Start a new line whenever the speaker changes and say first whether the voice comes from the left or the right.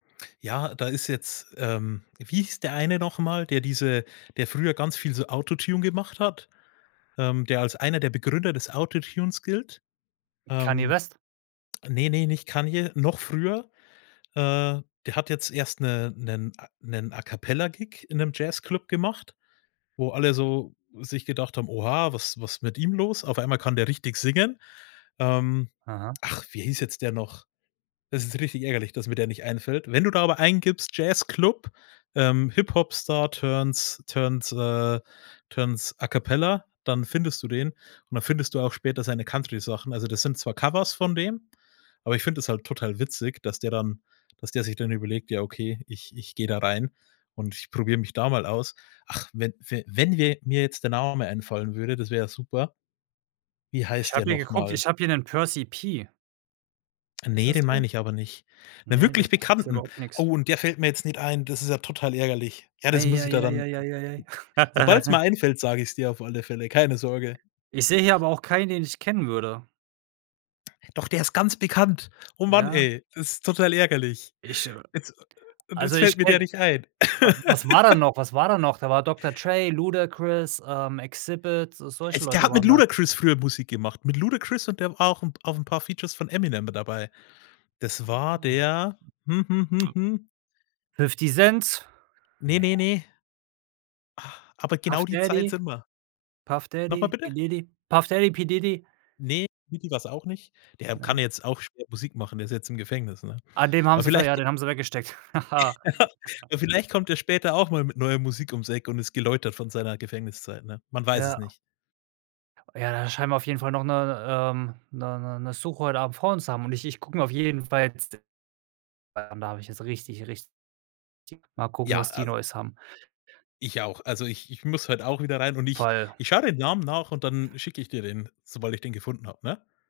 left: Ja, da ist jetzt ähm, wie hieß der eine noch mal, der diese der früher ganz viel so Autotune gemacht hat, ähm, der als einer der Begründer des Autotunes gilt?
right: Kanye
left: Ähm
right: West.
left: ne, ne, nicht Kanye, noch früher. Äh, der hat jetzt erst 'ne 'nen A 'nen A-Cappella-Gig in 'nem Jazzclub gemacht, wo alle so sich gedacht haben: „Oha, was was mit ihm los? Auf einmal kann der richtig singen“. Ähm.
right: Aha.
left: Ach, wie hieß jetzt der noch? Es ist richtig ärgerlich, dass mir der nicht einfällt. Wenn du da aber eingibst, Jazzclub, ähm, Hip-Hop-Star turns turns äh, turns A-Cappella, dann findest du den und dann findest du auch später seine Country-Sachen. Also das sind zwar Covers von dem, aber ich finde das halt total witzig, dass der dann dass der sich dann überlegt: „Ja okay, ich ich gehe da rein und ich probiere mich da mal aus.“ Ach, wenn f wenn wir mir jetzt der Name einfallen würde, das wäre ja super. Wie
right: Ich
left: heißt der
right: habe hier
left: noch
right: geguckt,
left: mal?
right: ich habe hier 'nen Percy P. Ist
left: Ne,
right: das
left: den
right: der?
left: meine ich aber nicht, 'nen
right: Ne, das
left: wirklich
right: sagt mir selber
left: Bekannten.
right: auch nix.
left: Oh, und der fällt mir jetzt nicht ein, das ist ja total ärgerlich. Ja, das muss ich dir dann
right: Eieieieieieiei.
left: sobald's mir einfällt, sage ich's dir auf alle Fälle, keine Sorge.
right: Ich sehe hier aber auch keinen, den ich kennen würde.
left: Doch der ist ganz bekannt. Oh Mann,
right: Ja?
left: ey, das ist total ärgerlich.
right: Ich, äh
left: Jetzt äh äh, und
right: also
left: jetzt fällt
right: ich
left: mir der
right: kenne
left: nicht ein.
right: wa was war da noch was war da noch? Da war Dr. Dre, Ludacris, ähm, Xzibit, so
left: Äh,
right: solche
left: der
right: Leute
left: hat mit
right: waren da.
left: Ludacris früher Musik gemacht, mit Ludacris und der war auch 'n auf 'n paar Features von Eminem mit dabei. Das war
right: Oh.
left: der hm, hm, hm, hm.
right: 50 Cents?
left: Ne,
right: Ne.
left: ne, ne. Ah, aber
right: Puff
left: genau die Zeit
right: Daddy,
left: sind wir.
right: Puff
left: Noch mal
right: Daddy, P.
left: bitte?
right: Diddy, Puff Daddy, P. Diddy
left: Ne, Diddy war's auch nicht. Der kann
right: Ne.
left: jetzt auch schwer Musik machen, der ist jetzt im Gefängnis, ne?
right: Ah, den haben
left: Aber
right: sie ver
left: vielleicht
right: ja,
left: g
right: den haben sie weggesteckt. Ha, ha.
left: aber vielleicht kommt er später auch mal mit neuer Musik ums Eck und ist geläutert von seiner Gefängniszeit, ne? Man weiß es
right: Ja.
left: nicht.
right: Ja, da scheinen wir auf jeden Fall noch 'ne 'ne ähm, 'ne 'ne 'ne Suche heute Abend vor uns haben und ich ich gucke mir auf jeden Fall jetzt [unintelligible] da habe ich jetzt richtig, richtig [unintelligible] mal gucken,
left: Ja
right: was die
left: also
right: Neues haben.
left: Ich auch. Also ich ich muss heute auch wieder rein und ich
right: Fall.
left: ich schaue den Namen nach und dann schicke ich dir den, sobald ich den gefunden habe, ne?